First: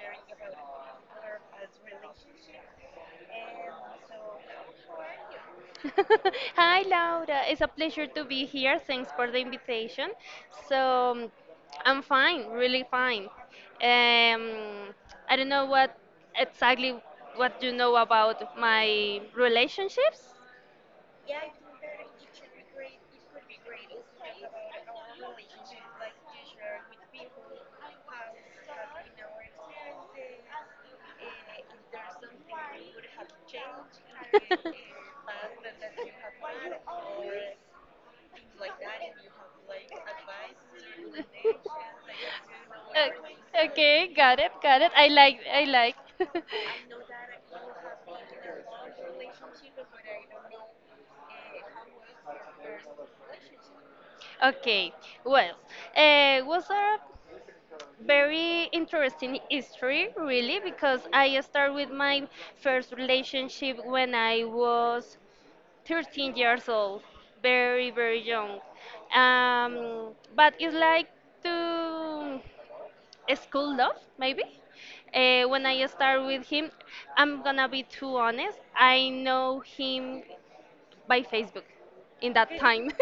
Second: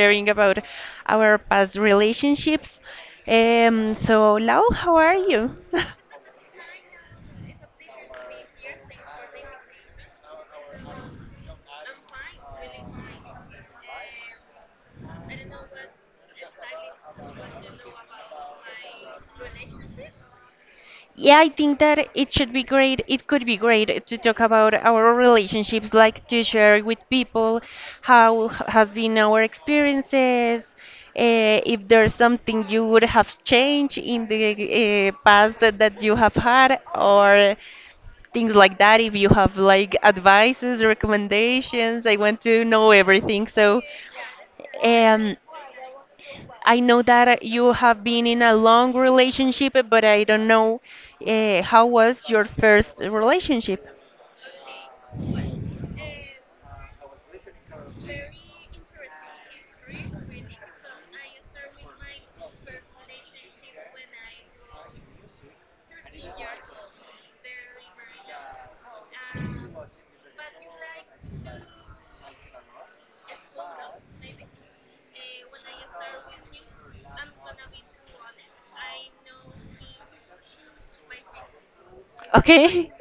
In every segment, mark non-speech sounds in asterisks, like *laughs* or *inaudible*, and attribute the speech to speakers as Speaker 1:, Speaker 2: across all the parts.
Speaker 1: sharing about our past relationships. So, Lau, how are you? *laughs*
Speaker 2: *laughs* Hi, Laura. It's a pleasure to be here. Thanks for the invitation. So, um, I'm fine, really fine. Um, I don't know what exactly what you know about my relationships.
Speaker 1: Yeah, I think that it should be great. It could be great to talk about our relationships, like to share with people how has been our experiences, if
Speaker 2: *laughs*
Speaker 1: there's something you would have changed in the past that you have had, or things like that. If you have like advices, recommendations, I want to know everything. So,
Speaker 2: Okay, got it, got it. I
Speaker 1: um,
Speaker 2: like, I like. *laughs*
Speaker 1: I know that you have been in a long relationship, but I don't know how was your first relationship.
Speaker 2: Okay, well, was there very interesting history really because I started with my first relationship when I was 13 years old, very very young. But it's like, to a school love maybe. When I start with him, I'm gonna be too honest, I know him by Facebook in that time.
Speaker 1: Okay.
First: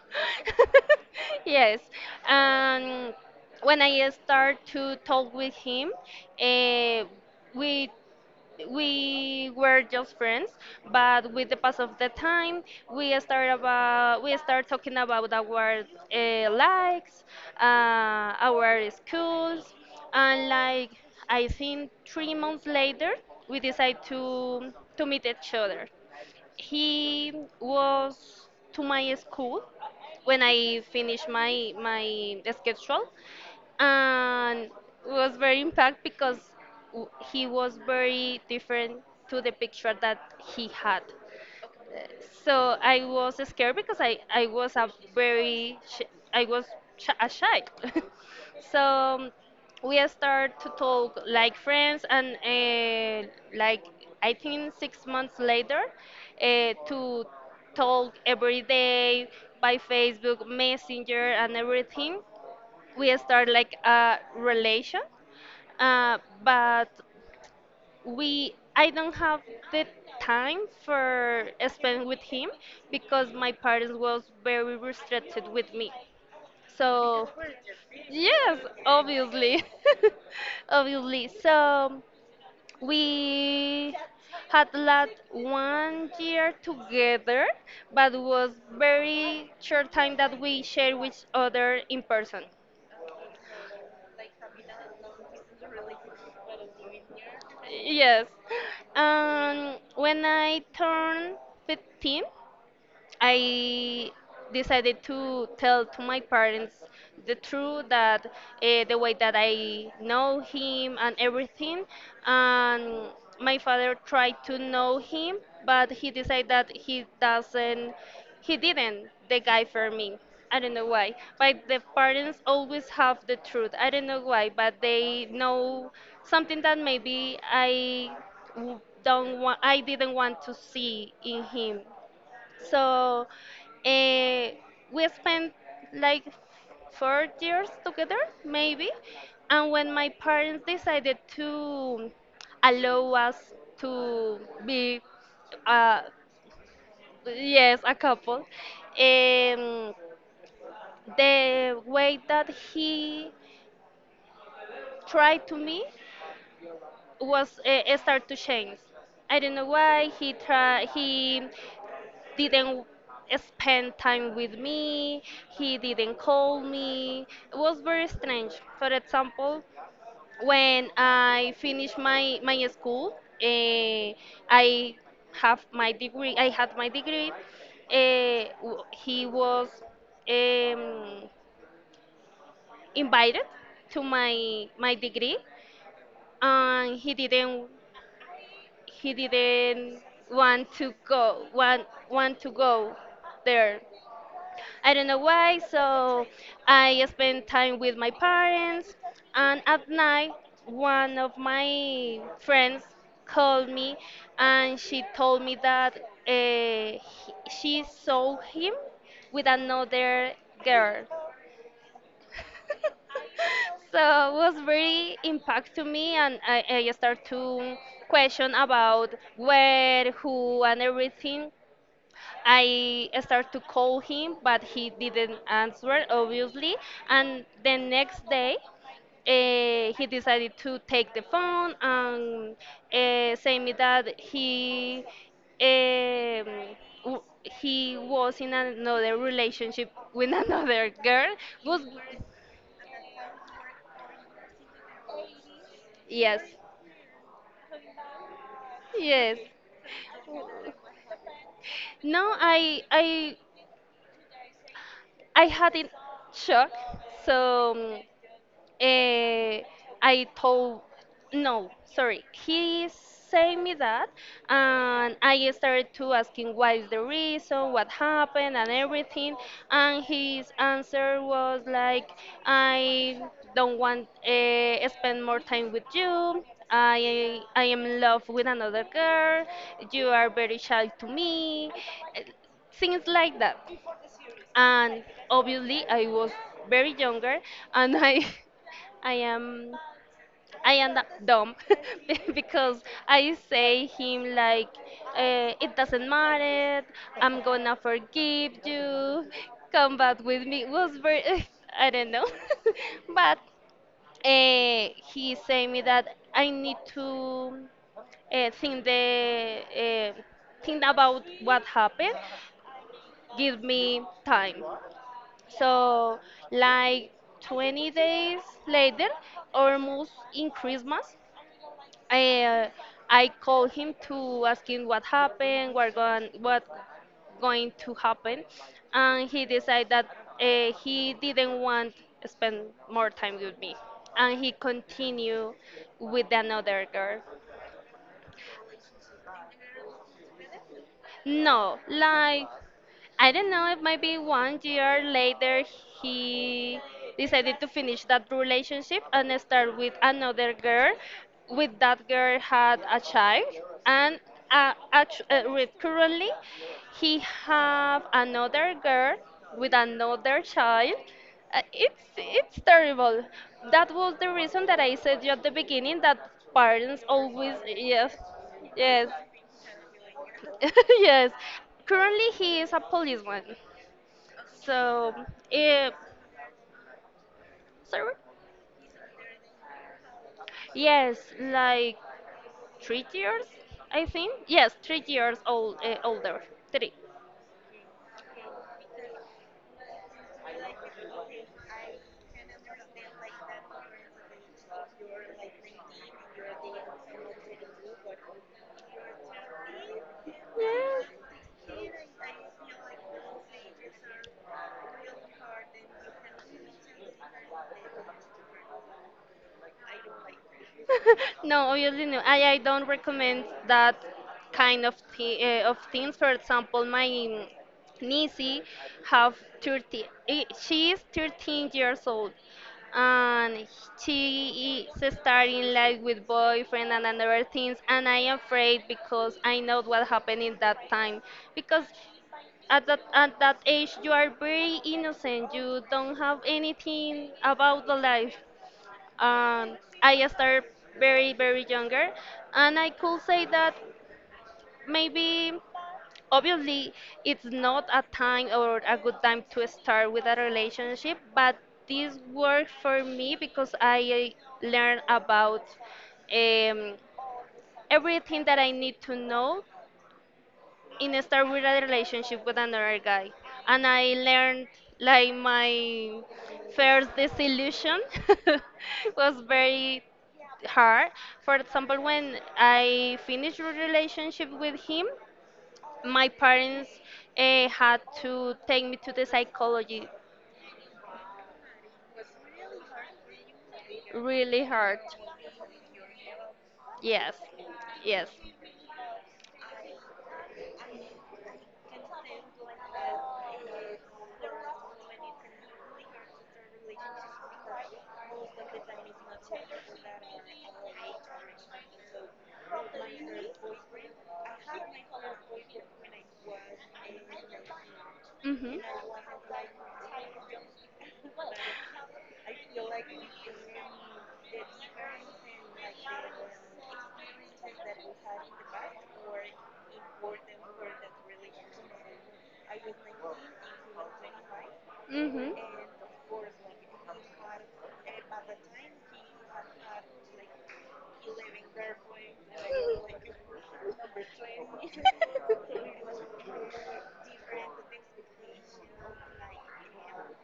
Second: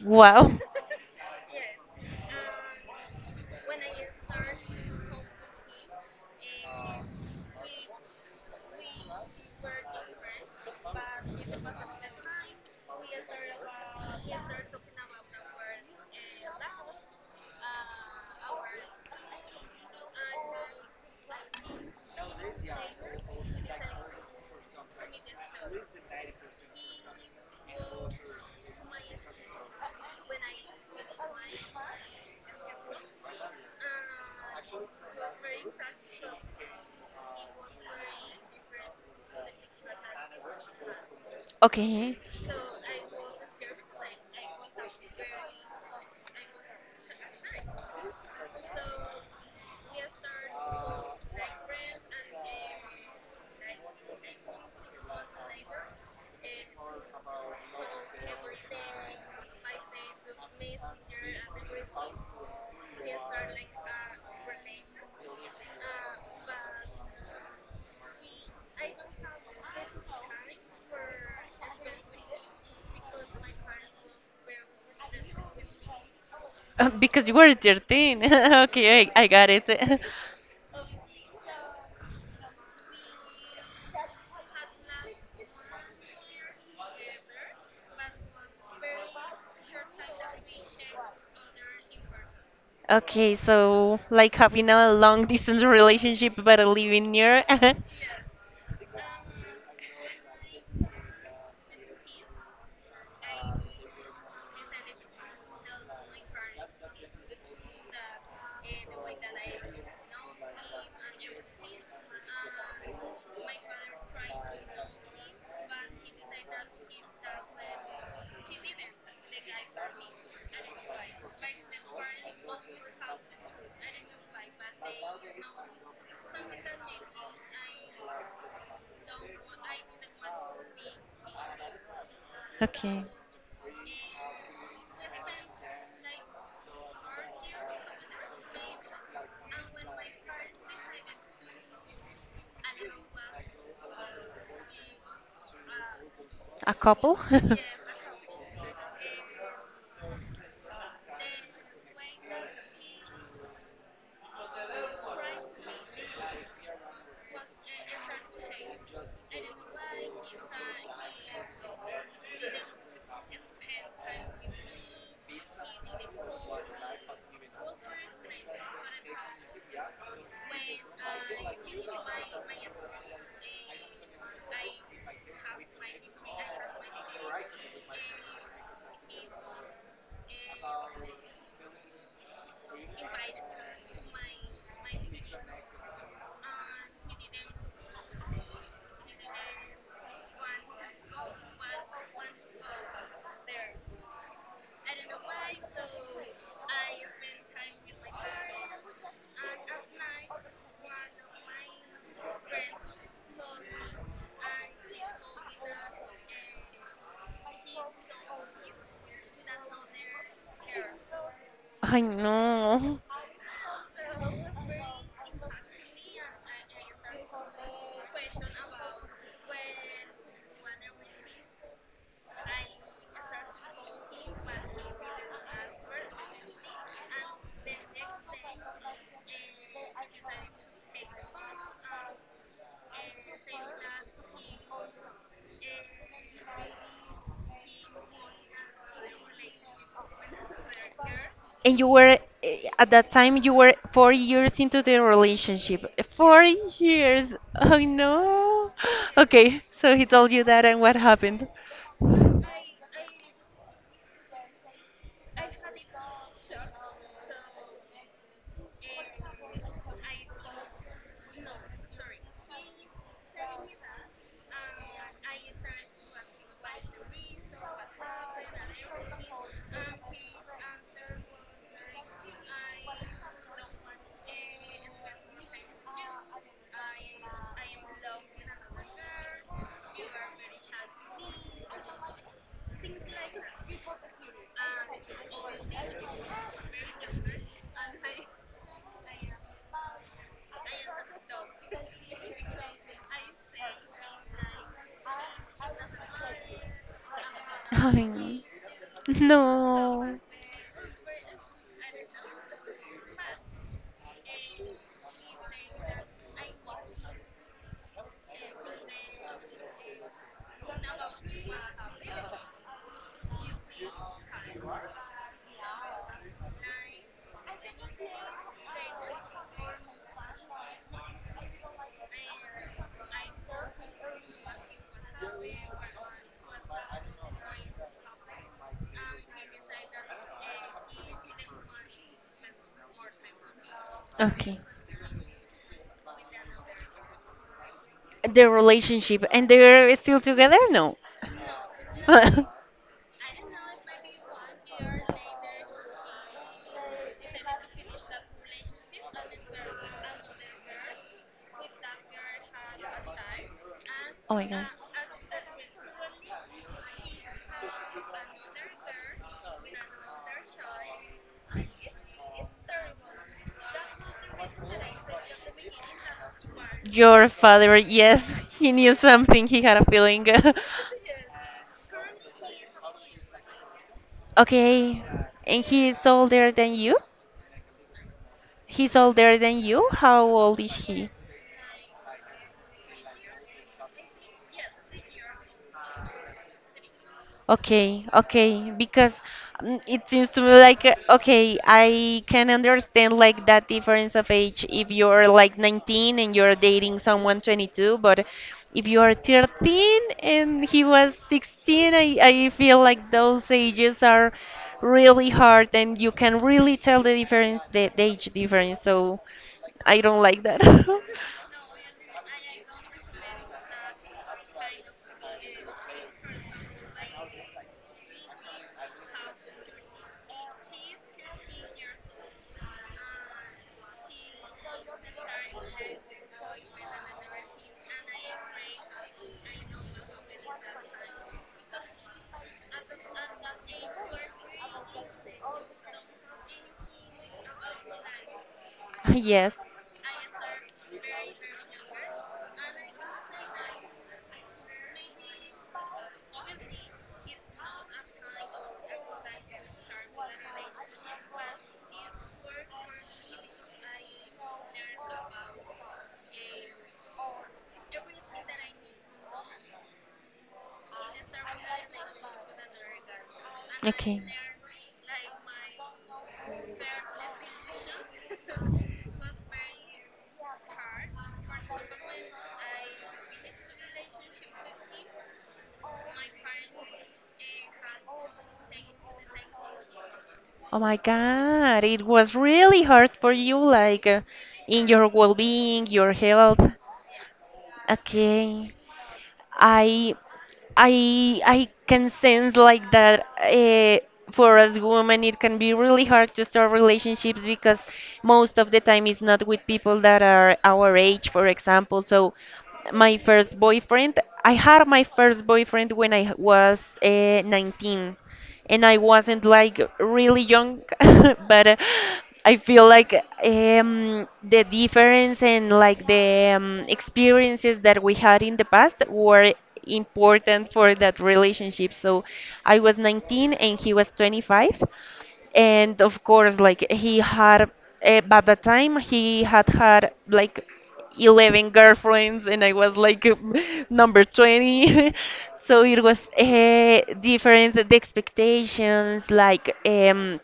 Speaker 1: *laughs* Wow.
Speaker 2: *laughs* Yes. And when I start to talk with him, eh, we we were just friends, but with the pass of the time, we start talking about our likes, our schools, and like I think 3 months later, we decide to meet each other. He was to my school when I finished my schedule, and was very impact because he was very different to the picture that he had.
Speaker 1: Okay.
Speaker 2: So I was scared because I was a very sh- I was sh- a shy. *laughs* So we start to talk like friends, and like I think 6 months later, to talk every day by Facebook Messenger and everything. We start like a relation, uh, but we I don't have the time for spend with him because my parents was very restricted with me.
Speaker 1: Because
Speaker 2: So
Speaker 1: you were 13.
Speaker 2: yes,
Speaker 1: *laughs* Okay, I got
Speaker 2: obviously,
Speaker 1: it. *laughs*
Speaker 2: *laughs* obviously. So we had last one year together, but was very short time that we share with other in person.
Speaker 1: Okay, so like having a long distance relationship but living near. *laughs*
Speaker 2: Yes. When I turned 15, I decided to tell to my parents the truth that the way that I know him and everything. And my father tried to know him, but he decided that he didn't the guy for me. I don't know why, but the parents always have the truth. I don't know why, but they know something that maybe don't want, I didn't want to see in him.
Speaker 1: Okay.
Speaker 2: So uh, we spent like 4 years together, maybe. And when my parents decided to allow us to be, uh,
Speaker 1: A couple? *laughs*
Speaker 2: yes, a couple, um, the way that he tried to me was start to change. I don't know why he tried. He didn't spend time with me, he didn't call me. It was very strange. For example, when I finished my school, eh, I have my degree. I had my degree. He was um, invited to my degree, and he didn't want to go want want to go there, I don't know why, so I spend time with my parents. And at night, one of my friends called me and she told me that uh, he- she saw him with another girl.
Speaker 1: I know.
Speaker 2: So it was very impact to me, and I start to question about where, who, and everything. I started to call him, but he didn't answer, obviously. And the next day, he decided to take the phone and say me that um, he was in another relationship with *laughs* another girl.
Speaker 1: And
Speaker 2: Was
Speaker 1: you were at that time, you were 4 years into the relationship.
Speaker 2: Yes,
Speaker 1: 4 years. Oh no.
Speaker 2: yes.
Speaker 1: Okay, so he told you that, and what happened?
Speaker 2: No, I had it shock. So Eh, I told, no, sorry. He said me that, and I started to asking what is the reason, what happened, and everything. And his answer was like, I don't want spend more time with you. I am in love with another girl. You are very shy to me. eh, Things like that, and obviously I was very younger, and I *laughs* I am I am that dumb *laughs* because I say him like it doesn't matter, I'm gonna
Speaker 1: Oh,
Speaker 2: forgive you, come
Speaker 1: no.
Speaker 2: back with me, was very. *laughs* I don't know, *laughs* but uh, he say me that I need to uh, think the uh, think about what happened, give me time. So, like 20 days later, almost in Christmas, I, I called him to ask him what happened, what going to happen, and he decided that he didn't want to spend more time with me, and he
Speaker 1: Okay.
Speaker 2: continued with another girl.
Speaker 1: The relationship, and they're still together? No.
Speaker 2: No, like I don't know, it might be one year later he decided to finish that
Speaker 1: *laughs*
Speaker 2: relationship and start with another girl. With that girl had a child and
Speaker 1: Oh my god.
Speaker 2: currently he have another girl with another child. It's terrible. That was the reason that I said you at the beginning that parents
Speaker 1: Your
Speaker 2: always.
Speaker 1: father,
Speaker 2: Yes,
Speaker 1: yes, he knew
Speaker 2: yes,
Speaker 1: something, he had a feeling. *laughs*
Speaker 2: *laughs* yes. Currently he is a policeman.
Speaker 1: Okay,
Speaker 2: So,
Speaker 1: and
Speaker 2: eh,
Speaker 1: he's older than you?
Speaker 2: sorry?
Speaker 1: He's older than you? How old is he?
Speaker 2: Yes, like 3 years, I think. Yes, 3 years old, older. Three.
Speaker 1: Okay, okay, because it seems to me like okay, I can understand like that difference of age if you're like 19 and you're dating someone 22, but if you are 13 and he
Speaker 2: Yes.
Speaker 1: was 16, I feel like those ages are really hard and you can really tell the difference, the age difference. So I don't like that. *laughs*
Speaker 2: *laughs* No, obviously no. I don't recommend that kind of things. For example, my Nisi have 30, she is 13 years old and she is starting life with boyfriend and other things, and I am afraid because I know what happened in that time because at that age you are very innocent, you don't have anything about the life,
Speaker 1: Yes.
Speaker 2: and I started very very younger, and I could say that maybe, obviously, it's not a time or a good time to start with a relationship, but this worked for me because I learned about um, everything that I need to know in a start with a relationship with another guy. And I
Speaker 1: Okay.
Speaker 2: learned like my first disillusion *laughs* was very hard. For example, when I finished a relationship with him, my parents had to take me to the psychology.
Speaker 1: Oh my God, it was really hard for you, like
Speaker 2: Really
Speaker 1: in
Speaker 2: hard.
Speaker 1: your well-being, your health.
Speaker 2: Yes, yes.
Speaker 1: Okay. I I can sense like that for us women it can be really hard to start relationships because most of the time it's not with people that are our age, for example. So my first boyfriend, I had my first boyfriend when I was 19
Speaker 2: Hmm.
Speaker 1: and I wasn't like really young, *laughs* but I feel like the difference and like the experiences that we had in the past were important for that relationship. So I was 19 and he was 25,
Speaker 2: Mhm.
Speaker 1: and of course like he had, by the time he had had like 11 girlfriends and I was like *laughs* number 20. *laughs* So it was different the expectations, like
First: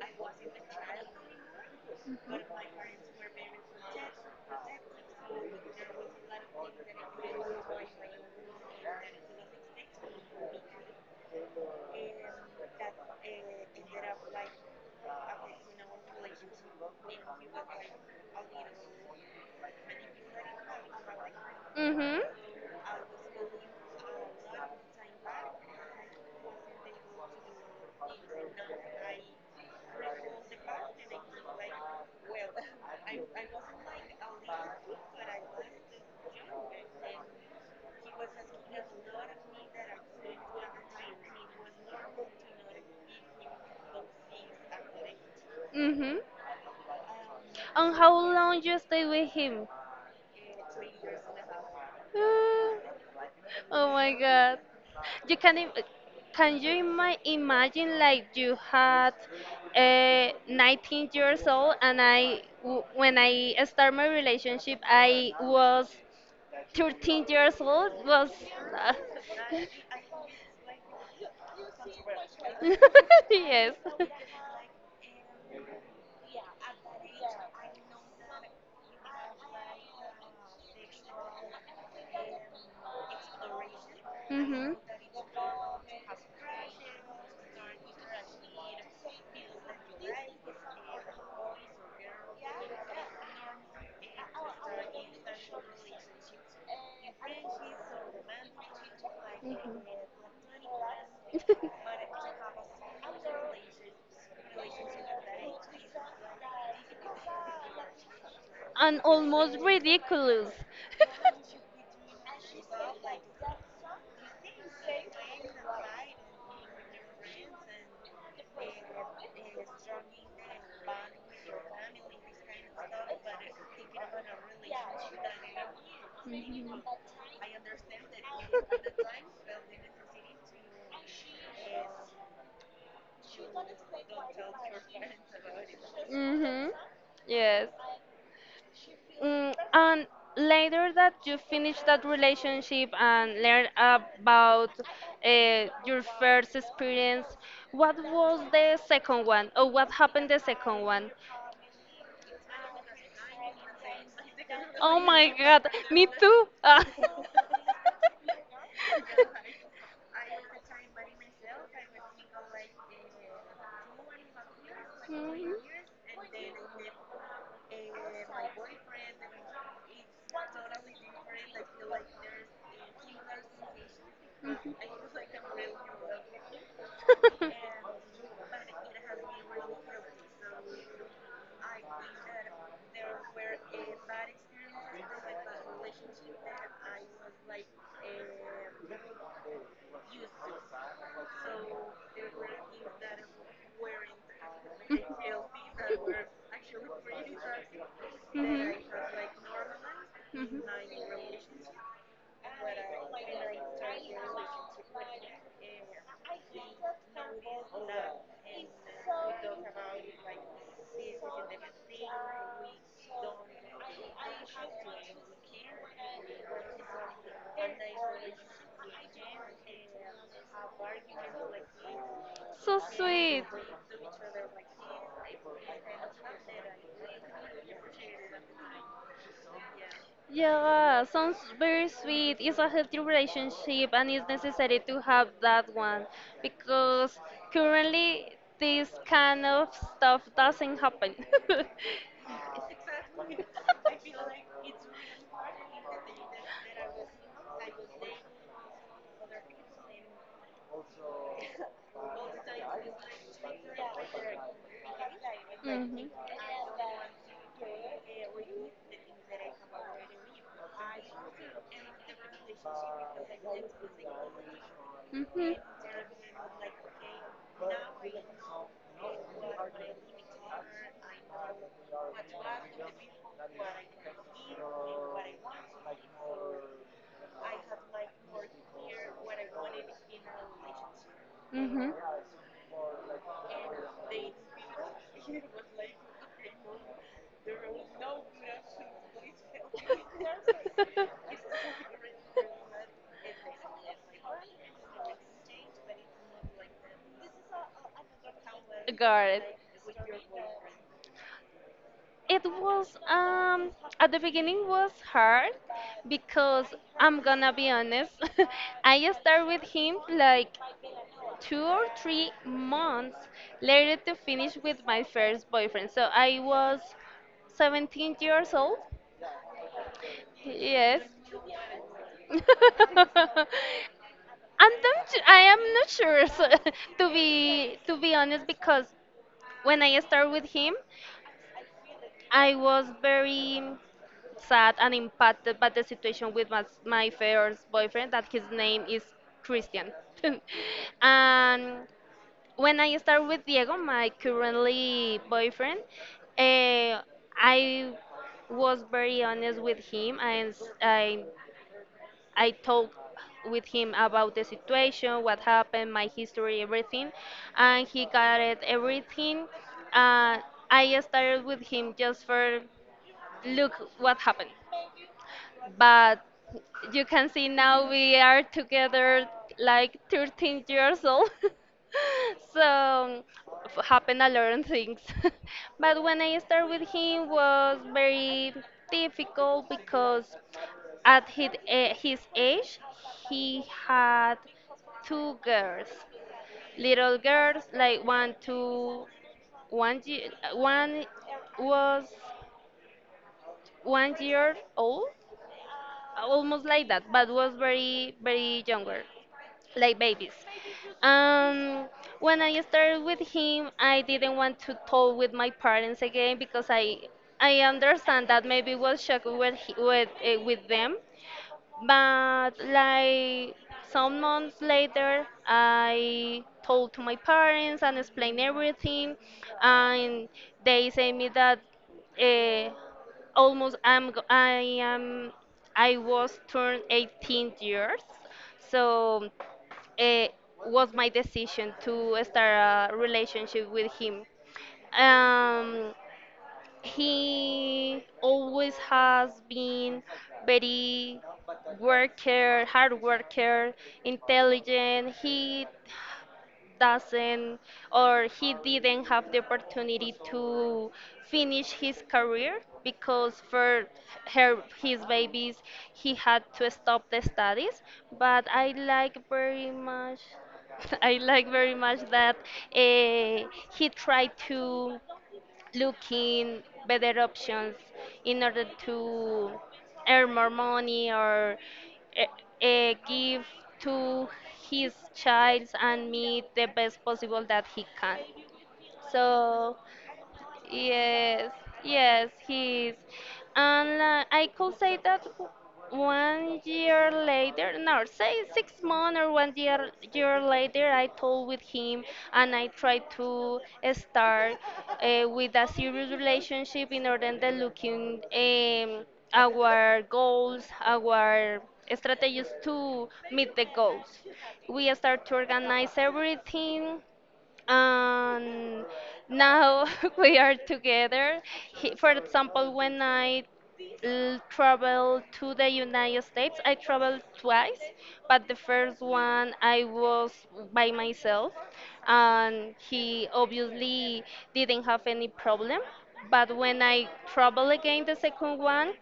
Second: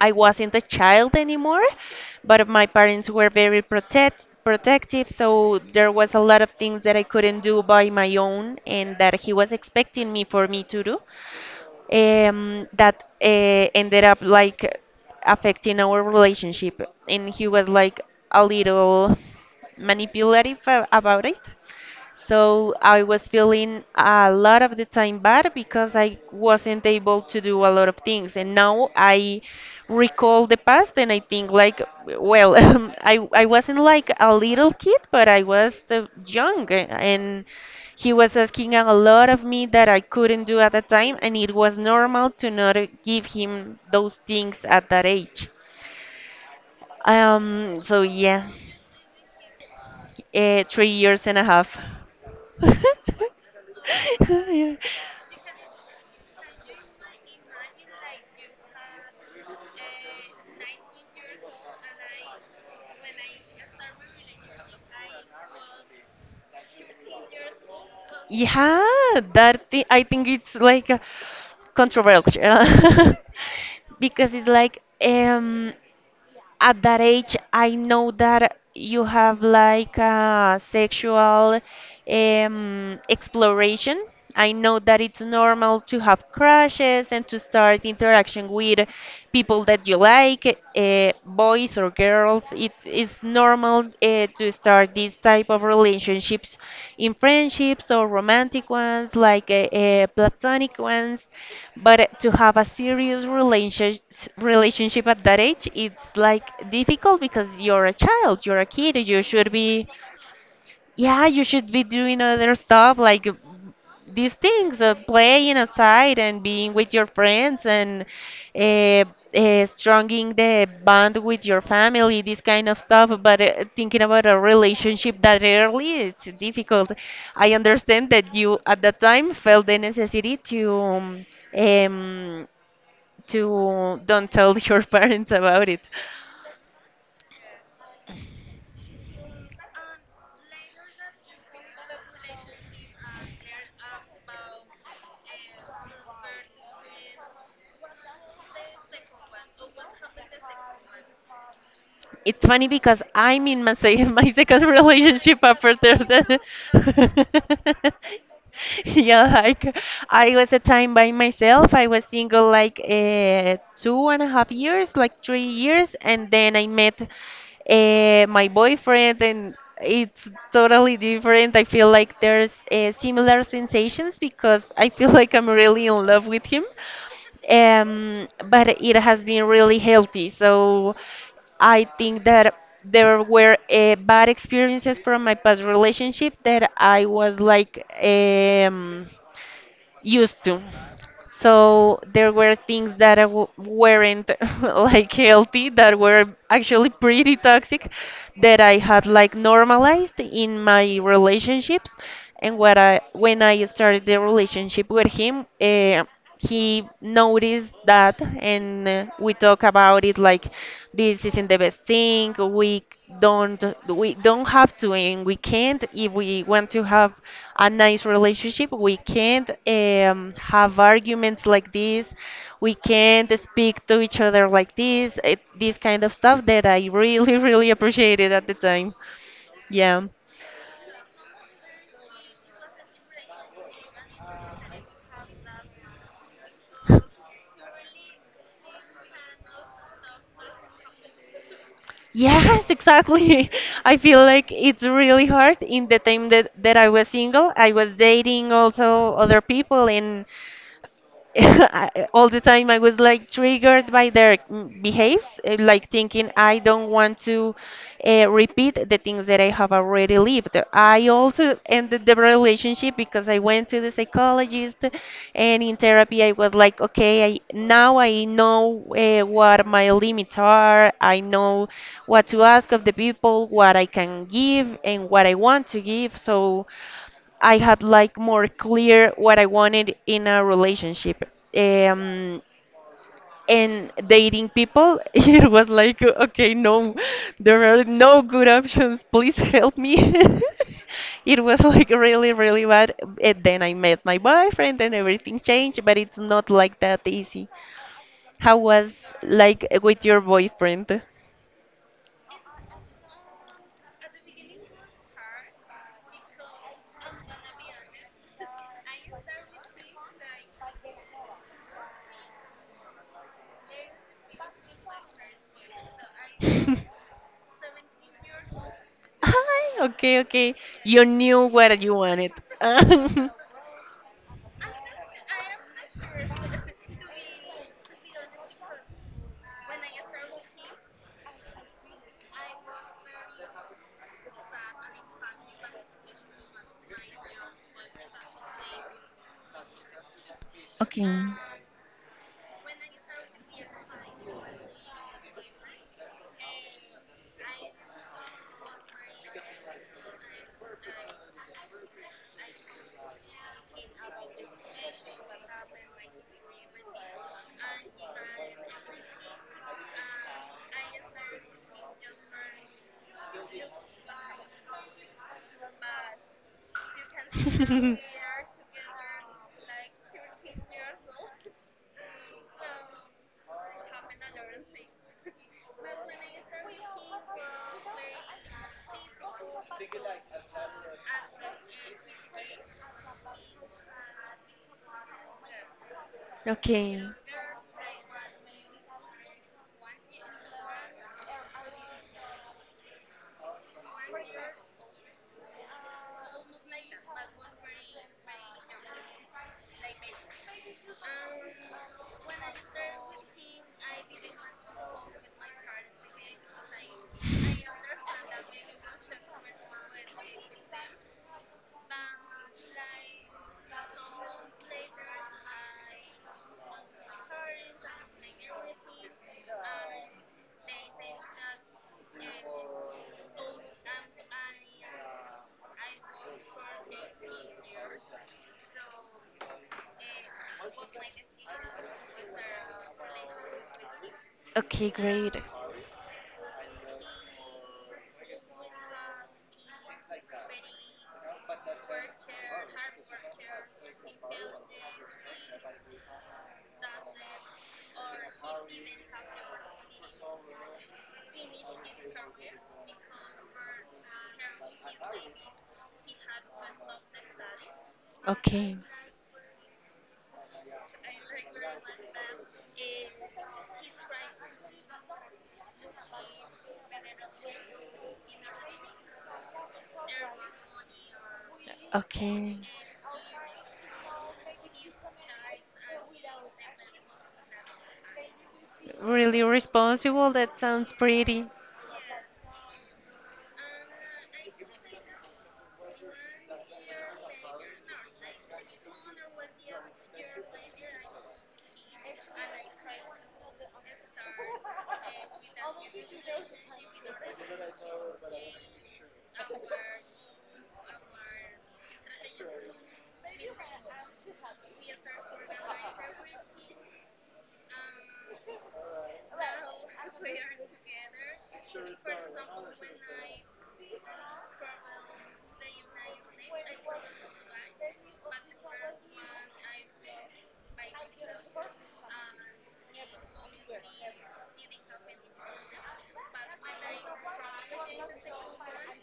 Speaker 1: I wasn't a child anymore, but my parents were very protective, so there was a lot of things that I couldn't do by my own and that he was expecting me for me to do, that ended up like affecting our relationship. And he was like a little manipulative about it.
Speaker 2: Mhm.
Speaker 1: So I was feeling a lot of the time bad because I wasn't able to do a lot of things. And now I recall the past and I think like, well, *laughs* I wasn't like a little kid, but I was the young and he was asking a lot of me that I couldn't do at the time. And it was normal to not give him those things at that age.
Speaker 2: Mhm.
Speaker 1: Um,
Speaker 2: And
Speaker 1: so
Speaker 2: how
Speaker 1: yeah.
Speaker 2: long you stay with him?
Speaker 1: Three years and a half.
Speaker 2: Uh,
Speaker 1: *laughs*
Speaker 2: Oh my God. You can im- can you imagine like you had 19 years old, and when I start my relationship I was 13 years old, was
Speaker 1: Yeah,
Speaker 2: uh,
Speaker 1: that I think it's like controversial,
Speaker 2: *laughs*
Speaker 1: *laughs*
Speaker 2: yes.
Speaker 1: because it's like at that age I know that you have like a sexual exploration. I
Speaker 2: Mhm.
Speaker 1: know that it's normal to have crushes and to start interaction with people that you like, boys or girls. It's normal, to start these type of relationships in friendships or romantic ones, like platonic ones. But to
Speaker 2: *laughs*
Speaker 1: have a serious relationship at that age, it's like difficult because you're a child, you're a kid,
Speaker 2: And
Speaker 1: you should
Speaker 2: almost
Speaker 1: be,
Speaker 2: ridiculous.
Speaker 1: yeah, you should be doing other stuff like these things, playing outside and being with your friends and uh, stronging the bond with your
Speaker 2: *laughs*
Speaker 1: family, this kind of stuff. But thinking about a relationship that early, it's difficult. I understand that you at that time felt the necessity um, to don't tell *laughs* your parents about it.
Speaker 2: Mhm. Yes. And later that you finish that relationship and learn about your first experience, what was the second one, or what happened the second one?
Speaker 1: It's funny because I'm in my, *laughs* my second
Speaker 2: Oh my
Speaker 1: relationship
Speaker 2: god,
Speaker 1: after
Speaker 2: me
Speaker 1: the.
Speaker 2: too. Ah.
Speaker 1: *laughs* Yeah, like I was a time by myself. I was single like
Speaker 2: *laughs*
Speaker 1: 2.5 years, like 3 years, and then I met my boyfriend, and it's totally different. I feel like there's similar sensations because I feel *laughs* like I'm really in love with him, but it has been really healthy. So I think that there were bad experiences from my past relationship that I was like,
Speaker 2: *laughs*
Speaker 1: used to. So there were things that I weren't *laughs* like healthy, that were actually pretty toxic, that I had like normalized in my
Speaker 2: in
Speaker 1: relationships. And what I when I started the relationship with him, he noticed that, and we talk about it like, this isn't the best thing, we don't have to, and we can't. If we want to have a nice relationship, we can't, have arguments like this, we
Speaker 2: So,
Speaker 1: can't speak to each other like this, this kind of stuff that I really *laughs* really appreciated at the time. Yeah.
Speaker 2: yeah, sounds very sweet. It's a healthy relationship and it's necessary to have that one because currently this kind of stuff doesn't happen.
Speaker 1: Yes, exactly. *laughs* I feel like it's really hard in the time that I was single. I was dating also other people, and *laughs* all the time I was
Speaker 2: *laughs*
Speaker 1: like triggered by their, behaves, like
Speaker 2: Mhm.
Speaker 1: thinking I don't want to repeat the things that I have already lived. I also ended the relationship because I went to the psychologist, and in therapy I was like, okay, now I know what my limits are. I know what to ask of the people, what I can give and what I want to give. So I had like more clear what I wanted in a relationship.
Speaker 2: Mhm. Mhm.
Speaker 1: Um, and dating people, *laughs* it was like, okay, no, there are no good options. Please help me. *laughs* It was like really, really bad.
Speaker 2: *laughs*
Speaker 1: And then I met my boyfriend and everything changed, but it's not like that easy. How was
Speaker 2: Got it.
Speaker 1: like with your boyfriend?
Speaker 2: It was at the beginning was hard because I'm gonna be honest. *laughs* I started with him like 2 or 3 months later to finish with my first boyfriend. So I was
Speaker 1: *laughs*
Speaker 2: 17 years old.
Speaker 1: Hi, okay, okay.
Speaker 2: Yes.
Speaker 1: You knew what you
Speaker 2: *laughs*
Speaker 1: wanted.
Speaker 2: I'm
Speaker 1: *laughs*
Speaker 2: not, I am not sure, so, *laughs* to be honest, because when I started with him, I was very sad and impacted by the situation with my first boyfriend that his name is Christian. *laughs*
Speaker 1: Okay.
Speaker 2: And when I started with Diego, my currently boyfriend, eh, I was very honest with him, and I I talked with him about the situation, what happened, my history, everything, and he got it everything. Uh, I started with him just for look what happened, but you can see now we are together like 13 years old. *laughs* So happen a lot of things. *laughs* But when I started with him was very difficult because at his age, he had two girls,
Speaker 1: Okay.
Speaker 2: little girls, like one, two, one was 1 year old, almost like that, but was very, very younger, like babies. Um, when I started with him, I didn't want to talk with my parents again because I understand that maybe was shocked with, he- with, eh, with them. But like some months later, I told to my parents and explained everything, and they say me that uh, almost I'm go- I am I was turned 18 years, so it was my decision to start a relationship with him.
Speaker 1: Okay, great.
Speaker 2: Um, he always has been very hard worker, intelligent. He doesn't or he didn't have the opportunity to finish his career because for her his babies he had to stop the studies, but I
Speaker 1: Okay.
Speaker 2: like very much. *laughs* I like very much that uh, he tried to looking better options in order to earn more money or
Speaker 1: Okay.
Speaker 2: give to his child and me the best possible that he can.
Speaker 1: Really
Speaker 2: So
Speaker 1: responsible. That sounds pretty.
Speaker 2: yes, yes, he is. And I could say that one year later, no, say 6 months or one year later, I told with him, and I tried to start with a serious relationship in order to looking our goals, our strategies to meet the goals. We start to organize everything and now *laughs* we are together. He, for example, when I traveled to the United States, I traveled twice, but the first one I was by myself, and he obviously didn't have any problem. But when I travel again, the second one,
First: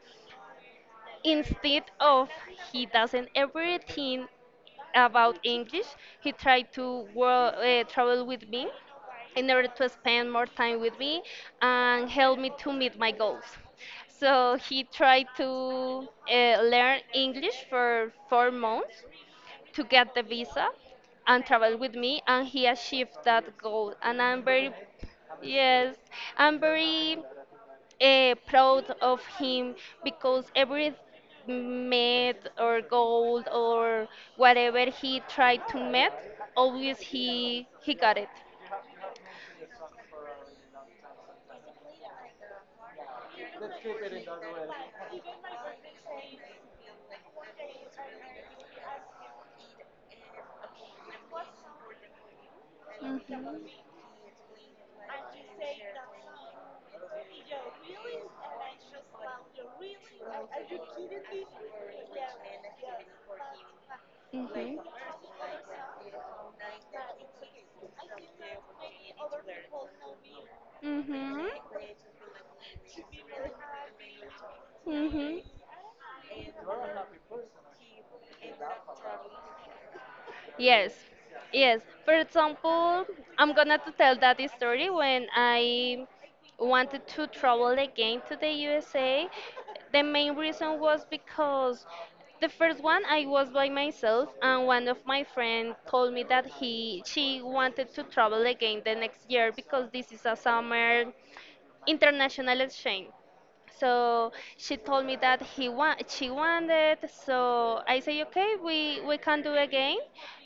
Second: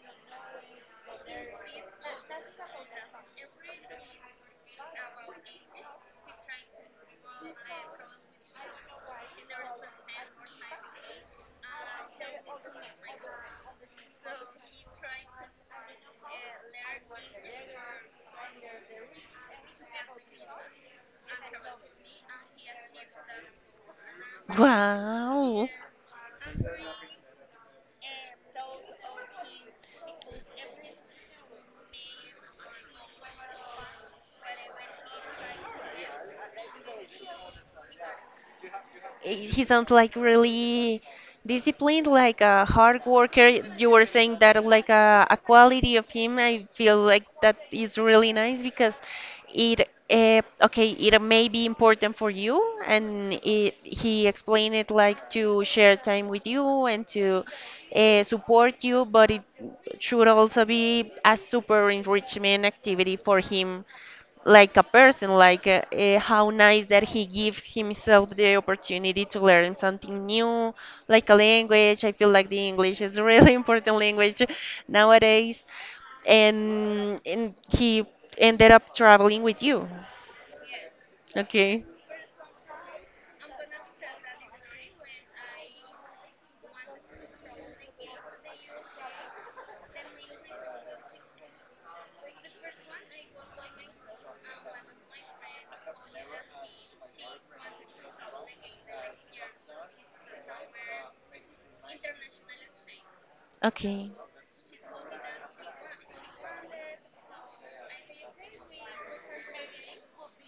Speaker 2: instead of he doesn't everything about English. He tried to travel with me in order to spend more time with me and help me to meet my goals. So he tried to learn English for 4 months to get the visa and travel with me, and he achieved that goal. And I'm very,
Speaker 1: Wow.
Speaker 2: yes, I'm very proud of him because every met or goal or whatever he tried to met, always he got it.
Speaker 1: He sounds like really disciplined, like a hard worker. You were saying that, like a quality of him. I feel like that is really nice because it, okay, it may be important for you, and he explained it like to share time with you and to support you, but it should also be a super enrichment activity for him,
Speaker 2: Mhm.
Speaker 1: like a person, like how nice that he gives himself the opportunity to learn something new,
Speaker 2: Mhm.
Speaker 1: like a
Speaker 2: Mhm.
Speaker 1: language. I feel like the English is a really *laughs* important language
Speaker 2: Mhm.
Speaker 1: nowadays, and he ended up traveling with you.
Speaker 2: Yes, yes.
Speaker 1: Okay,
Speaker 2: For example, I'm gonna to tell that story when I wanted to travel again to the USA. The main reason was because the first one I was by myself, and one of my friends told me that he she wanted to travel again the next year because this is a summer international exchange.
Speaker 1: okay,
Speaker 2: So she told me that she wanted. So I say, okay, we can do again.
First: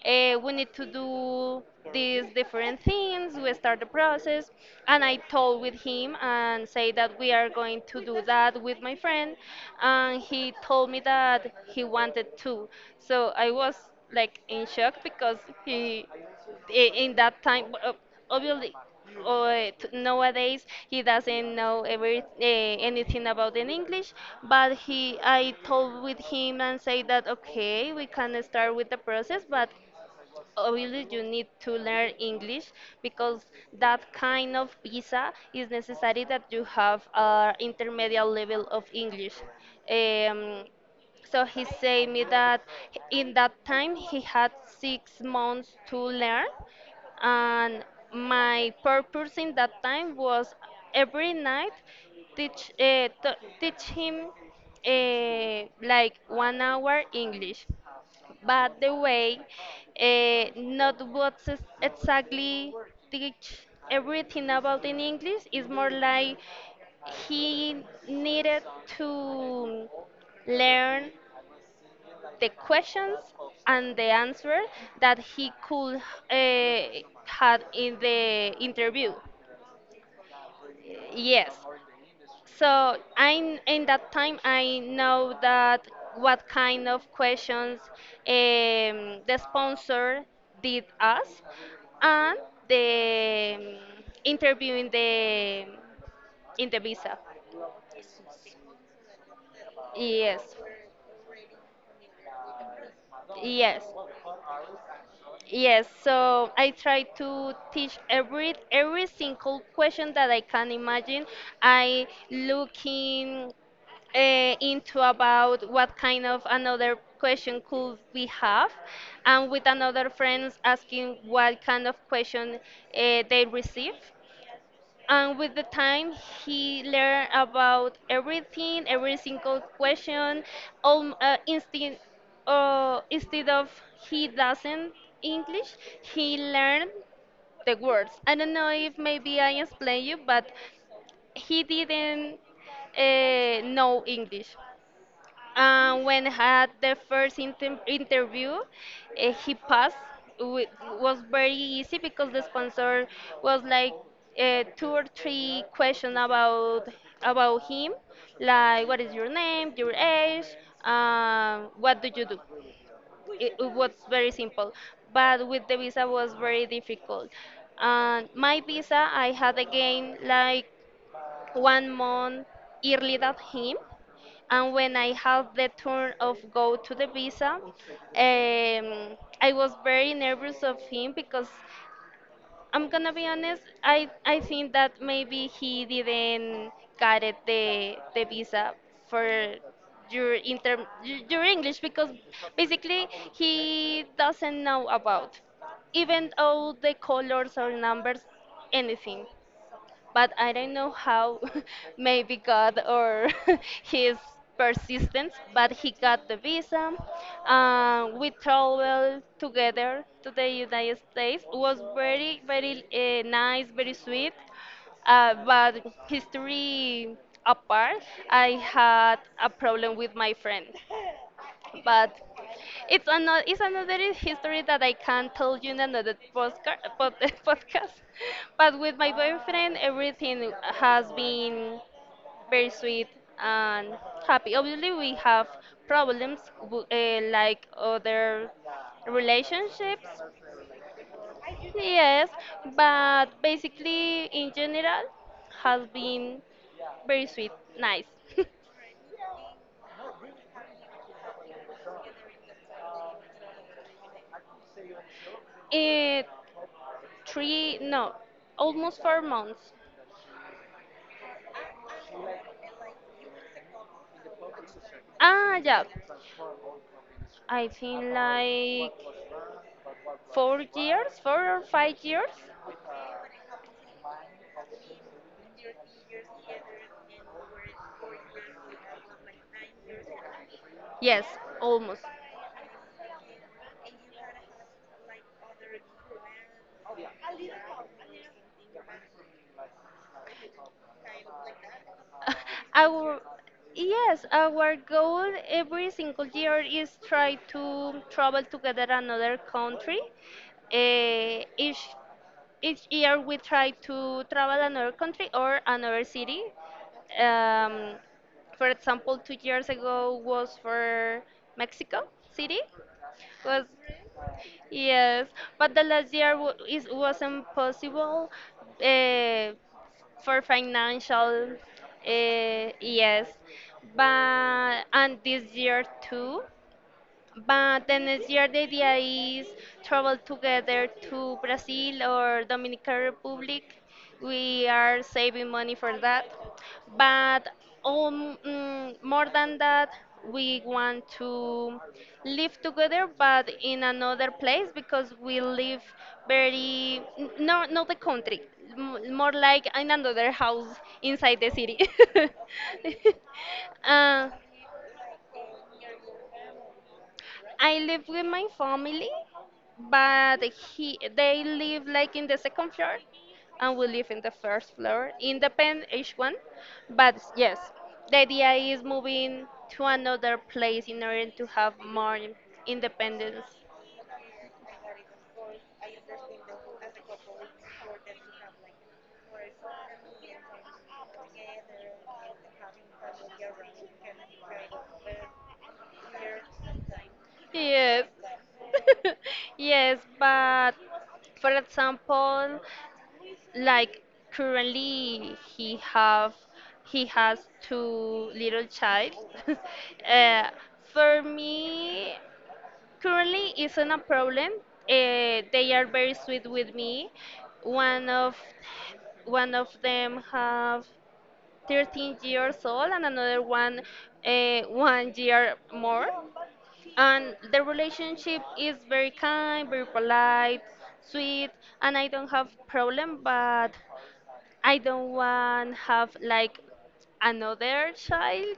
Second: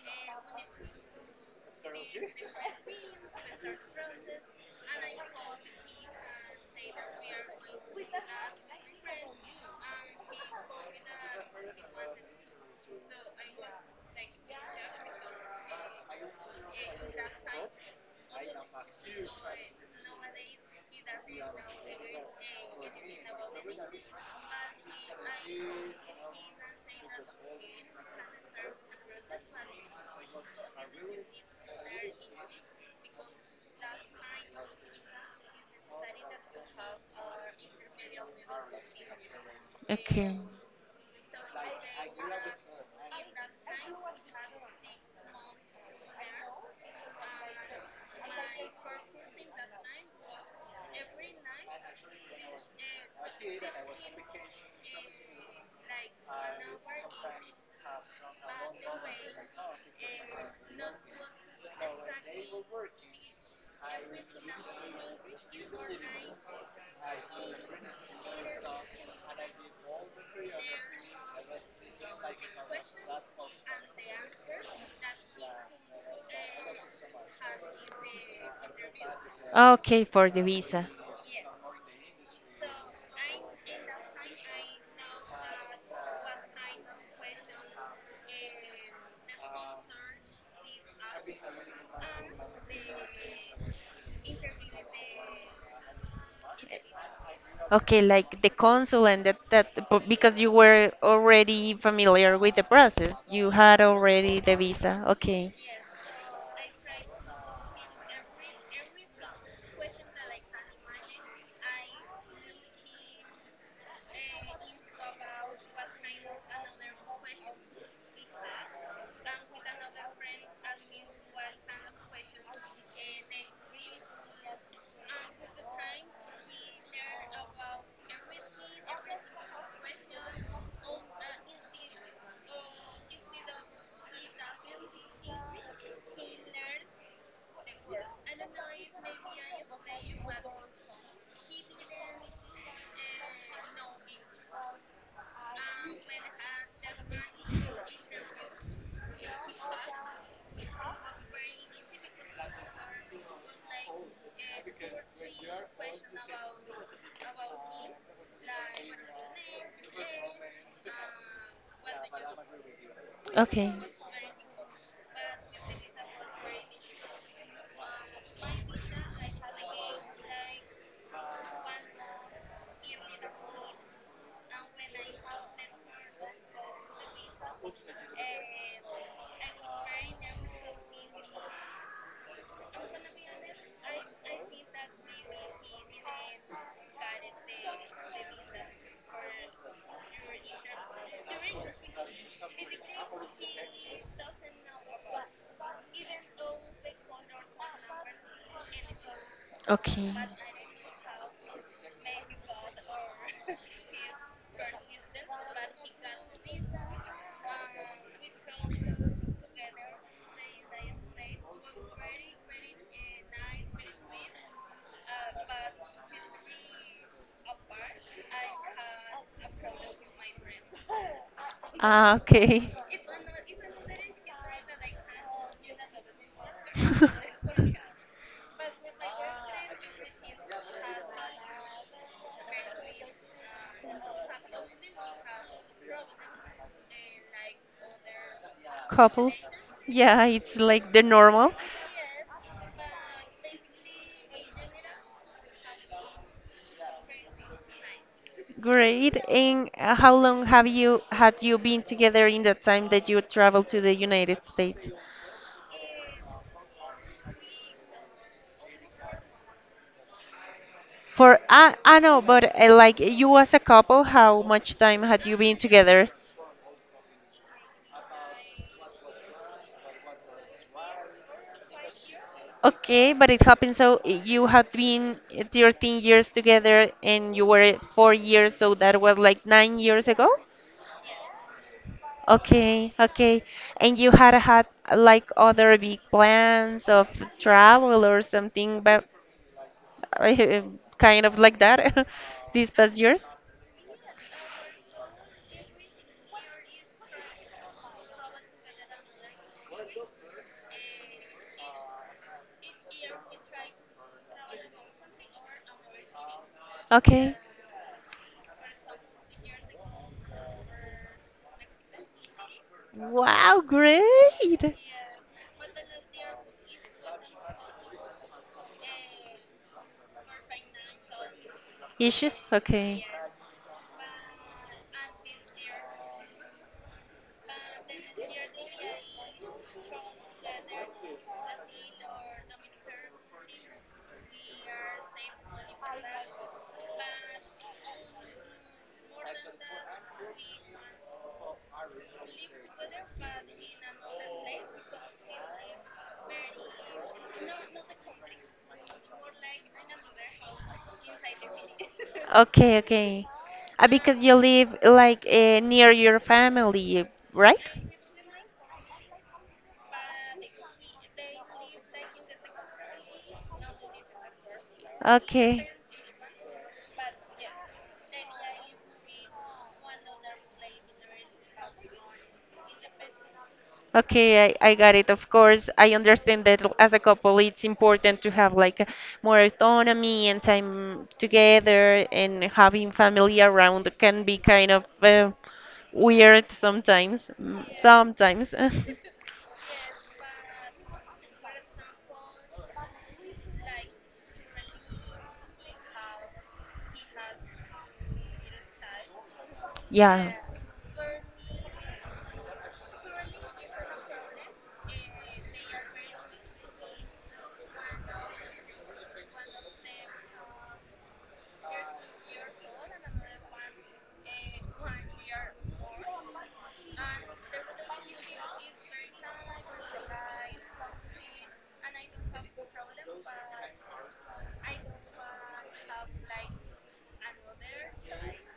Speaker 2: We need to do these different things. We start the process, and I told with him and say that we are going to do that with my friend, and he told me that he wanted to. So I was like in shock because he in that time obviously uh, nowadays he doesn't know every anything about in english but he I told with him and say that okay we can start with the process but obviously you need to learn English because that kind of visa is necessary that you have an intermediate level of English.
Speaker 1: okay,
Speaker 2: Um, so he said me that in that time he had 6 months to learn, and my purpose in that time was every night teach uh, t- teach him like 1 hour English but the way not what's exactly teach everything about in English is more like he needed to learn the questions and the answer that he could uh, had in the interview.
Speaker 1: okay for the visa.
Speaker 2: Yes, so I, in that time, I know that what kind of questions the sponsor did us, and the interview in the visa.
Speaker 1: Okay, like the consul and that, but because you
Speaker 2: Yes,
Speaker 1: were already familiar with the process, you had
Speaker 2: yes,
Speaker 1: already the visa. Okay.
Speaker 2: yes. So I try to teach every single question that I can imagine. I looking uh, into about what kind of another question could we have and with another friends asking what kind of question they receive and with the time he learned about everything every single question um, uh, instead, instead of he doesn't english he learned the words. I don't know if maybe I explain you but he didn't know english when had the interview, he passed. It was very easy because the sponsor was like two or three questions about him, like what is your name, your age, what do you do. It
Speaker 1: Okay.
Speaker 2: was very simple, but with the visa was very difficult. And my visa, I had again like 1 month early than him, and when I had the turn of go to the visa, I was very nervous of him because I'm gonna be honest, I think that maybe he didn't get it the visa for your English because basically he doesn't know about even though the colors or numbers anything,
Speaker 1: Okay.
Speaker 2: but I don't know how *laughs* maybe God or *laughs* his persistence, but he got the visa. We traveled together to the United States. It was very, very nice, very sweet. But history apart, I had a problem with my friend, but
Speaker 1: Ah,
Speaker 2: it's another history that I
Speaker 1: okay.
Speaker 2: can't tell you in another postcard, *laughs*
Speaker 1: *laughs*
Speaker 2: podcast. But with my boyfriend, everything has been very sweet and happy. Obviously, we have problems like other
Speaker 1: Couples.
Speaker 2: relationships.
Speaker 1: Yeah, it's like the normal.
Speaker 2: Yes, but basically, in general, has been very sweet, nice. *laughs*
Speaker 1: Great. And how long have you had you been together in the time that you traveled to the United States?
Speaker 2: Eh, three, no, almost 4 months.
Speaker 1: For I know, but like you as a couple, how much time had you
Speaker 2: Ah,
Speaker 1: been
Speaker 2: yeah.
Speaker 1: together?
Speaker 2: I think like 4 years, 4 or 5 years.
Speaker 1: Okay, but it happened so you had been 13 years together and you were 4 years, so that was like 9 years ago?
Speaker 2: Yes, almost.
Speaker 1: Okay, okay. And you had had like other big plans of travel or something, but *laughs* uh, kind of like that, *laughs* these
Speaker 2: *laughs*
Speaker 1: past
Speaker 2: Our
Speaker 1: years?
Speaker 2: yes, our goal every single year is try to travel together another country. Eh, each year we try to travel another country or another city.
Speaker 1: Okay.
Speaker 2: Um, for example, 2 years ago was for Mexico City.
Speaker 1: Wow,
Speaker 2: Was
Speaker 1: great.
Speaker 2: Yes, but the last year wa- is wasn't possible uh, for financial.
Speaker 1: Issues? Okay.
Speaker 2: Yes, but and this year too. But the next year, the idea is travel together to Brazil or Dominican Republic. We are saving money for that. But more than that, we want to live together, but in another place because we live very n- no not the country, more like in another house inside the city.
Speaker 1: Okay, okay. Uh,
Speaker 2: *laughs*
Speaker 1: because
Speaker 2: uh,
Speaker 1: you live like near your family, right?
Speaker 2: I live with my family, but he they live like in the second floor, and we live in the first floor.
Speaker 1: Okay.
Speaker 2: Independent each one, but yes, the idea is moving to another place in order to have more independence.
Speaker 1: Okay, I got it. Of course, I understand that, as a couple, it's important to have like more autonomy and time together, and having family around can be kind of weird sometimes. Mm,
Speaker 2: Yes,
Speaker 1: sometimes. *laughs*
Speaker 2: *laughs* yes, but for example, like currently he have he has two little child. *laughs*
Speaker 1: Yeah.
Speaker 2: uh, for me currently isn't a problem. They are very sweet with me. one of One of them have 13 years old and another one 1 year more, and the relationship is very kind, very polite, sweet, and I don't have problem but I don't want have like another child.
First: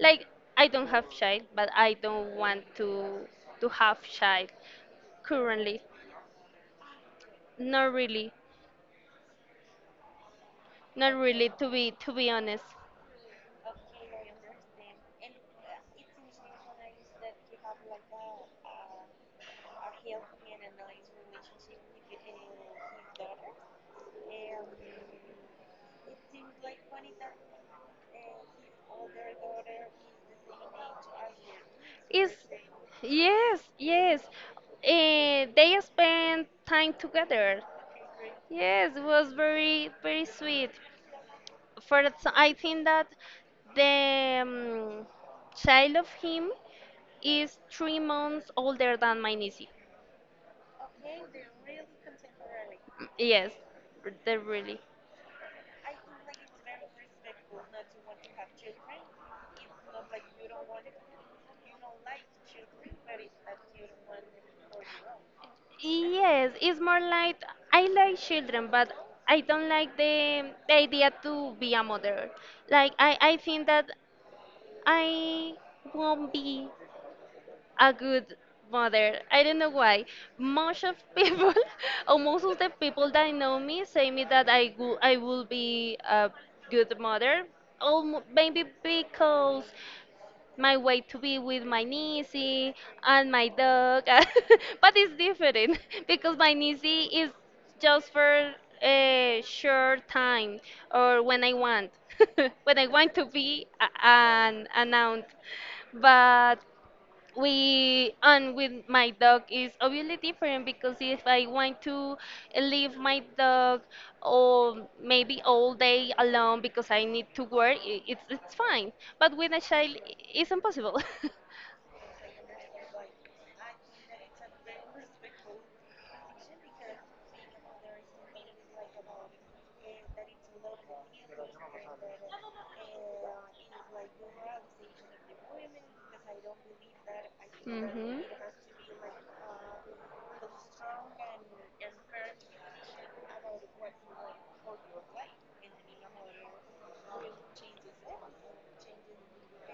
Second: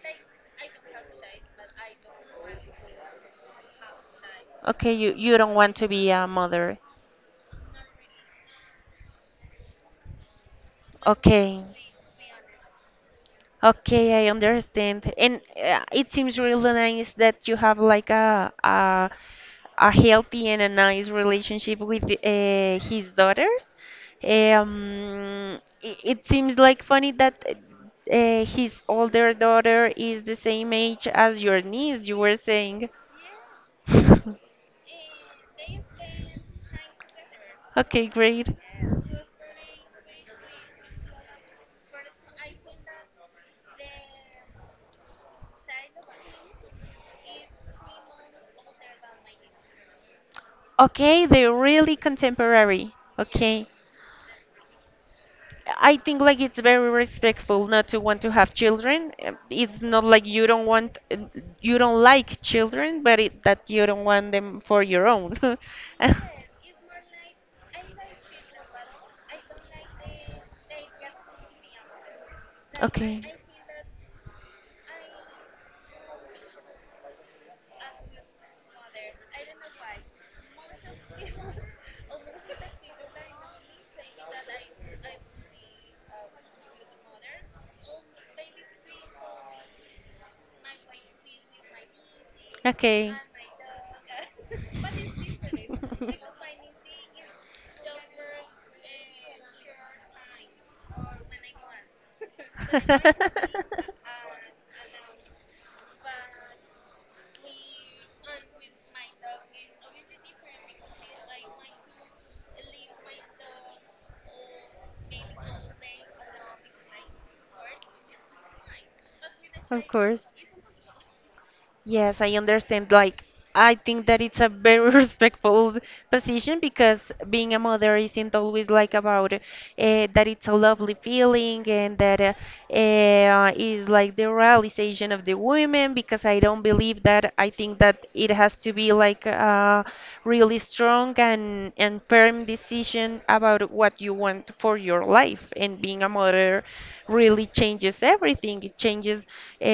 Speaker 2: Like I don't have child, but I don't want to have child
Speaker 1: Okay, you don't want
Speaker 2: currently.
Speaker 1: to be a mother.
Speaker 2: Not really. Not really
Speaker 1: Okay.
Speaker 2: to be honest.
Speaker 1: Okay, I understand. And it seems really nice that you have like a healthy and a nice relationship with his daughters. It seems like funny that his older daughter is the same age as your niece, you were
Speaker 2: Is
Speaker 1: saying. *laughs*
Speaker 2: yes, yes. Eh, they spend time together.
Speaker 1: Okay, great.
Speaker 2: Yes, it was very very sweet. I think that the child of him is 3 months older than my niece. Mm,
Speaker 1: Okay, they're really contemporary.
Speaker 2: Yes,
Speaker 1: Okay.
Speaker 2: they're really.
Speaker 1: I think like it's very respectful not to want to have children. It's not like you don't want, you don't like children, but that you don't want them for your own. *laughs*
Speaker 2: Yes, it's more like I like children, but I don't like the idea to be a mother. Like
Speaker 1: Okay.
Speaker 2: I think that I won't be a good mother. I don't know why. Most of people, *laughs* or most of the people that know me, say me that I will be a good mother. Or maybe because my way to be with my niece
Speaker 1: Okay.
Speaker 2: and my dog, *laughs* but it's different *laughs* because my niece is just for a short time or when I
Speaker 1: *laughs*
Speaker 2: want, *laughs* when I want to be an aunt.
Speaker 1: *laughs*
Speaker 2: But we and with my dog is obviously different because if I want to leave my dog or maybe all day alone because I need to work, it's fine. But with a
Speaker 1: Of
Speaker 2: child,
Speaker 1: course,
Speaker 2: it's impossible. *laughs*
Speaker 1: yes, I understand. Like, I think that it's a very *laughs* respectful position because being a mother isn't always like about that it's a lovely feeling and that is like the realization of the women because I don't believe that. I think that
Speaker 2: Hmm.
Speaker 1: it has to be like a really strong and firm decision about what you want for your life, and being a mother really changes everything. It changes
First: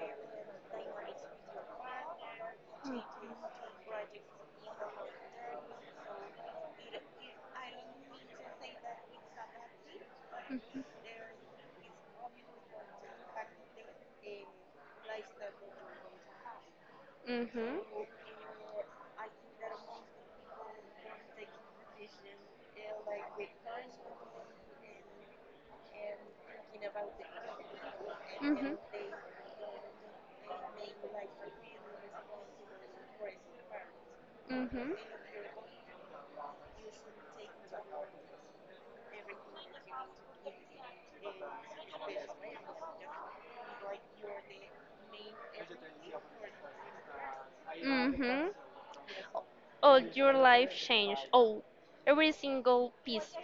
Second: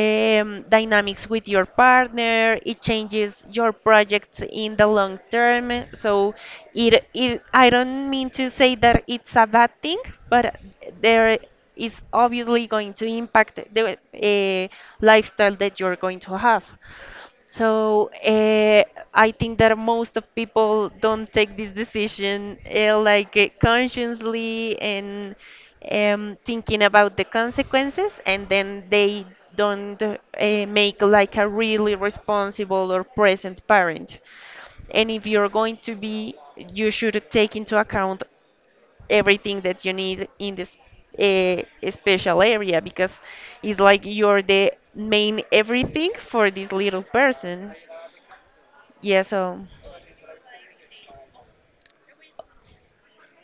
Speaker 1: dynamics with your partner. It changes your projects in the long term. So it I don't mean to say that it's a bad thing, but there is obviously going to impact the lifestyle that you're going to have.
Speaker 2: Mm. Mhm.
Speaker 1: So I think that most of people don't take this decision like
Speaker 2: Mhm.
Speaker 1: consciously and thinking about the consequences, and
Speaker 2: Mhm.
Speaker 1: then they don't make like a really responsible or present parent.
Speaker 2: Mhm.
Speaker 1: And if you're going to be, you should take into account everything that you need in this uh, special area, because it's like you're the main everything for this little person.
Speaker 2: Mhm.
Speaker 1: Yeah, so
Speaker 2: Oh, your life changed. Oh, every single piece.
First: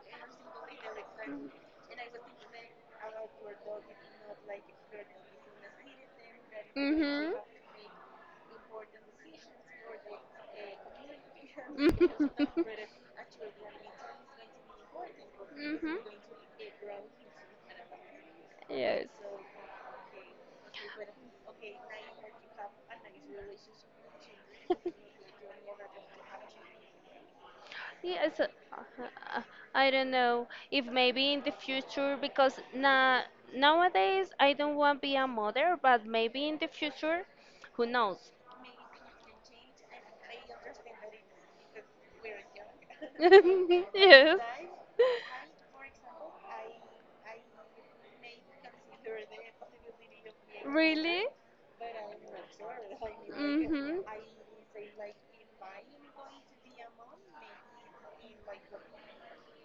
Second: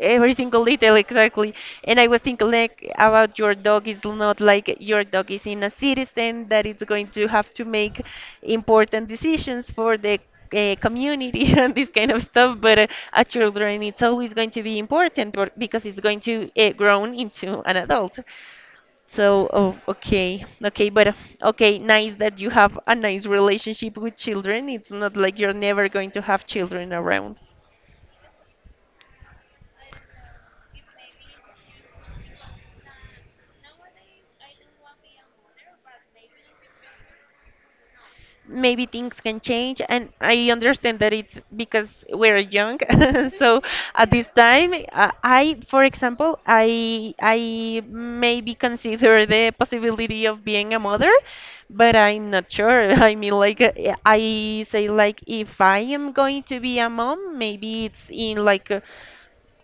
Speaker 1: every single detail, exactly. And I was thinking like, about your dog is not like, your dog is in a citizen that
Speaker 2: *laughs*
Speaker 1: it's going to
Speaker 2: Mhm.
Speaker 1: have to make important decisions for the community *laughs* and this kind of stuff. But a children, it's always going
Speaker 2: *laughs*
Speaker 1: to be important because
Speaker 2: Mm-hmm.
Speaker 1: it's going to grow into an adult.
Speaker 2: Yes.
Speaker 1: So, oh, okay, okay, but okay, nice that you have a nice relationship with children. It's not
Speaker 2: *laughs*
Speaker 1: like you're never going to have children around.
Speaker 2: Yes, uh, I don't know if maybe in the future because na nowadays I don't want to be a mother, but maybe in the future, who knows?
Speaker 1: Maybe things can change, and I understand that it's because we're young. *laughs*
Speaker 2: *laughs*
Speaker 1: So at this
Speaker 2: Yes.
Speaker 1: time, I, for example, I maybe consider the possibility of being a mother,
Speaker 2: Really?
Speaker 1: but I'm not sure. *laughs* I mean, like
Speaker 2: Mm-hmm.
Speaker 1: I say, like if I am going to be a mom, maybe it's in like.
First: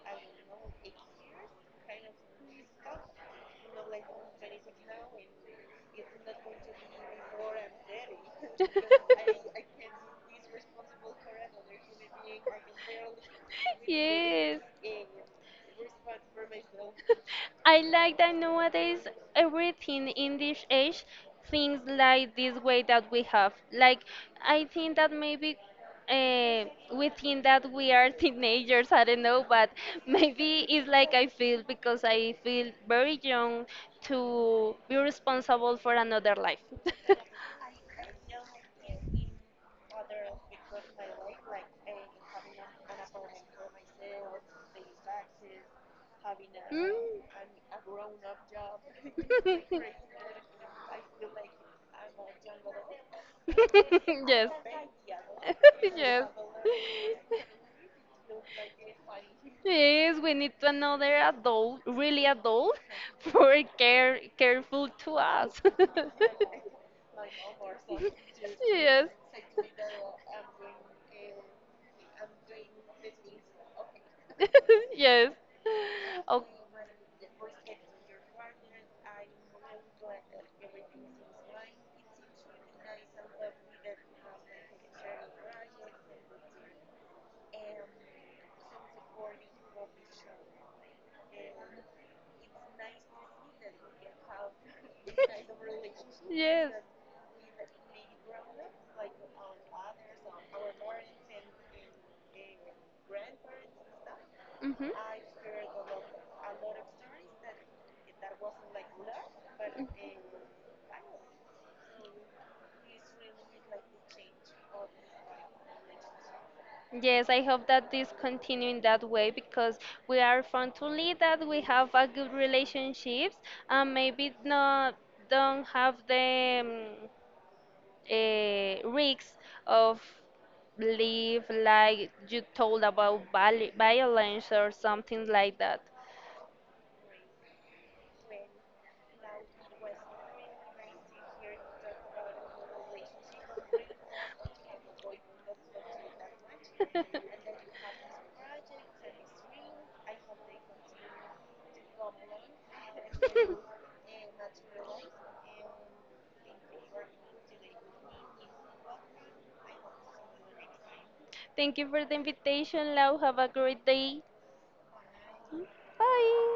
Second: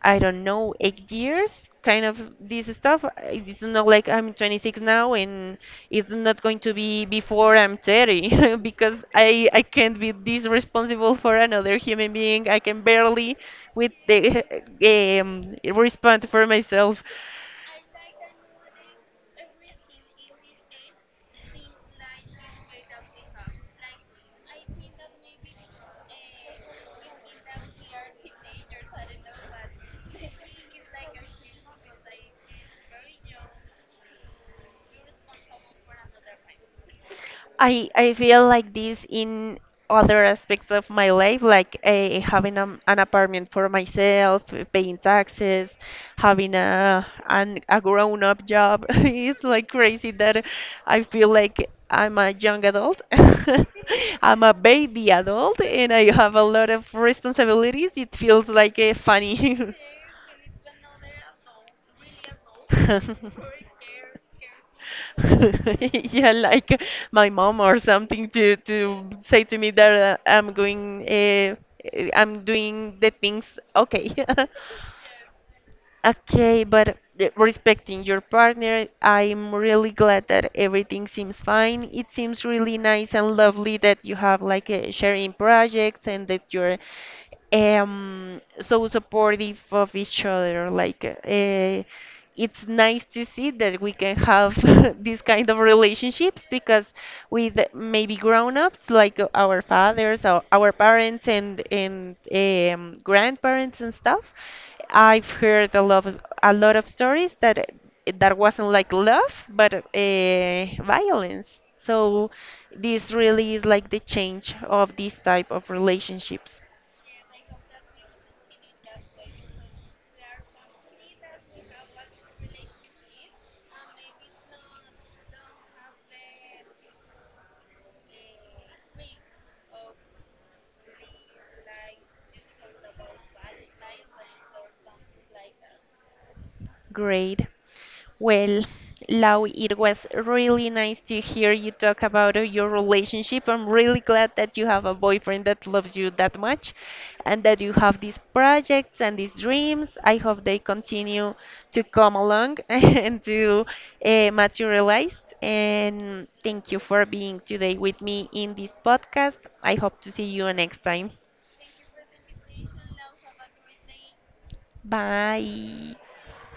Speaker 1: I don't know, 8 years, kind of this stuff. It's not like I'm 26 now, and it's not going to be before I'm 30 *laughs* because I can't be this responsible for another human being. I can barely
Speaker 2: *laughs*
Speaker 1: with the
Speaker 2: yes.
Speaker 1: *laughs* respond for myself.
Speaker 2: I like that nowadays everything in this age things like this way that we have. Like I think that maybe uh, we think that we are teenagers. I don't know, but *laughs* maybe it's like I feel because I feel very young to be responsible for another life. *laughs*
Speaker 1: I feel like this in other aspects of my life, like having an apartment for myself, paying taxes, having
Speaker 2: Mm.
Speaker 1: a grown-up job. *laughs* It's like crazy that I feel like I'm a young adult.
Speaker 2: *laughs* *laughs*
Speaker 1: *laughs* I'm
Speaker 2: yes.
Speaker 1: a baby adult, and
Speaker 2: *laughs*
Speaker 1: I
Speaker 2: yes.
Speaker 1: have a lot of responsibilities. It feels like funny.
Speaker 2: Yes, we need to another adult, really adult,
Speaker 1: *laughs* *laughs*
Speaker 2: *laughs* for careful to us.
Speaker 1: *laughs* Yeah,
Speaker 2: *laughs*
Speaker 1: like my mom or something to
Speaker 2: yes.
Speaker 1: say to me that I'm going, I'm doing the things okay. *laughs*
Speaker 2: *laughs* yes. Oh,
Speaker 1: Okay, but respecting your partner, I'm really glad that everything seems fine. It seems really nice and lovely that you have like a sharing projects and that you're so supportive of each other. Like it's nice to see that we can have *laughs* these kind of
Speaker 2: *laughs*
Speaker 1: relationships,
Speaker 2: Yes.
Speaker 1: because with maybe grown-ups like our fathers or our parents and grandparents and stuff,
Speaker 2: Mhm.
Speaker 1: I've heard a lot of stories that that wasn't like love but violence, so this really is like the change of this type of relationships.
Speaker 2: Yes, I hope that this continue in that way because we are fortunately that we have a good relationships and maybe not don't have the risks of live like you told about violence or something like that.
Speaker 1: Great. Well, Lau, it was really nice to hear you talk about your relationship. I'm really glad that you have a
Speaker 2: *laughs*
Speaker 1: boyfriend that loves you that much, and that you have these projects and
Speaker 2: *laughs*
Speaker 1: these dreams. I hope they continue to come along *laughs* and to materialize. And thank you for being today with me in this podcast. I hope to see you next time.
Speaker 2: Thank you for the invitation, Lau. Have a great day.
Speaker 1: Bye.
Speaker 2: Bye.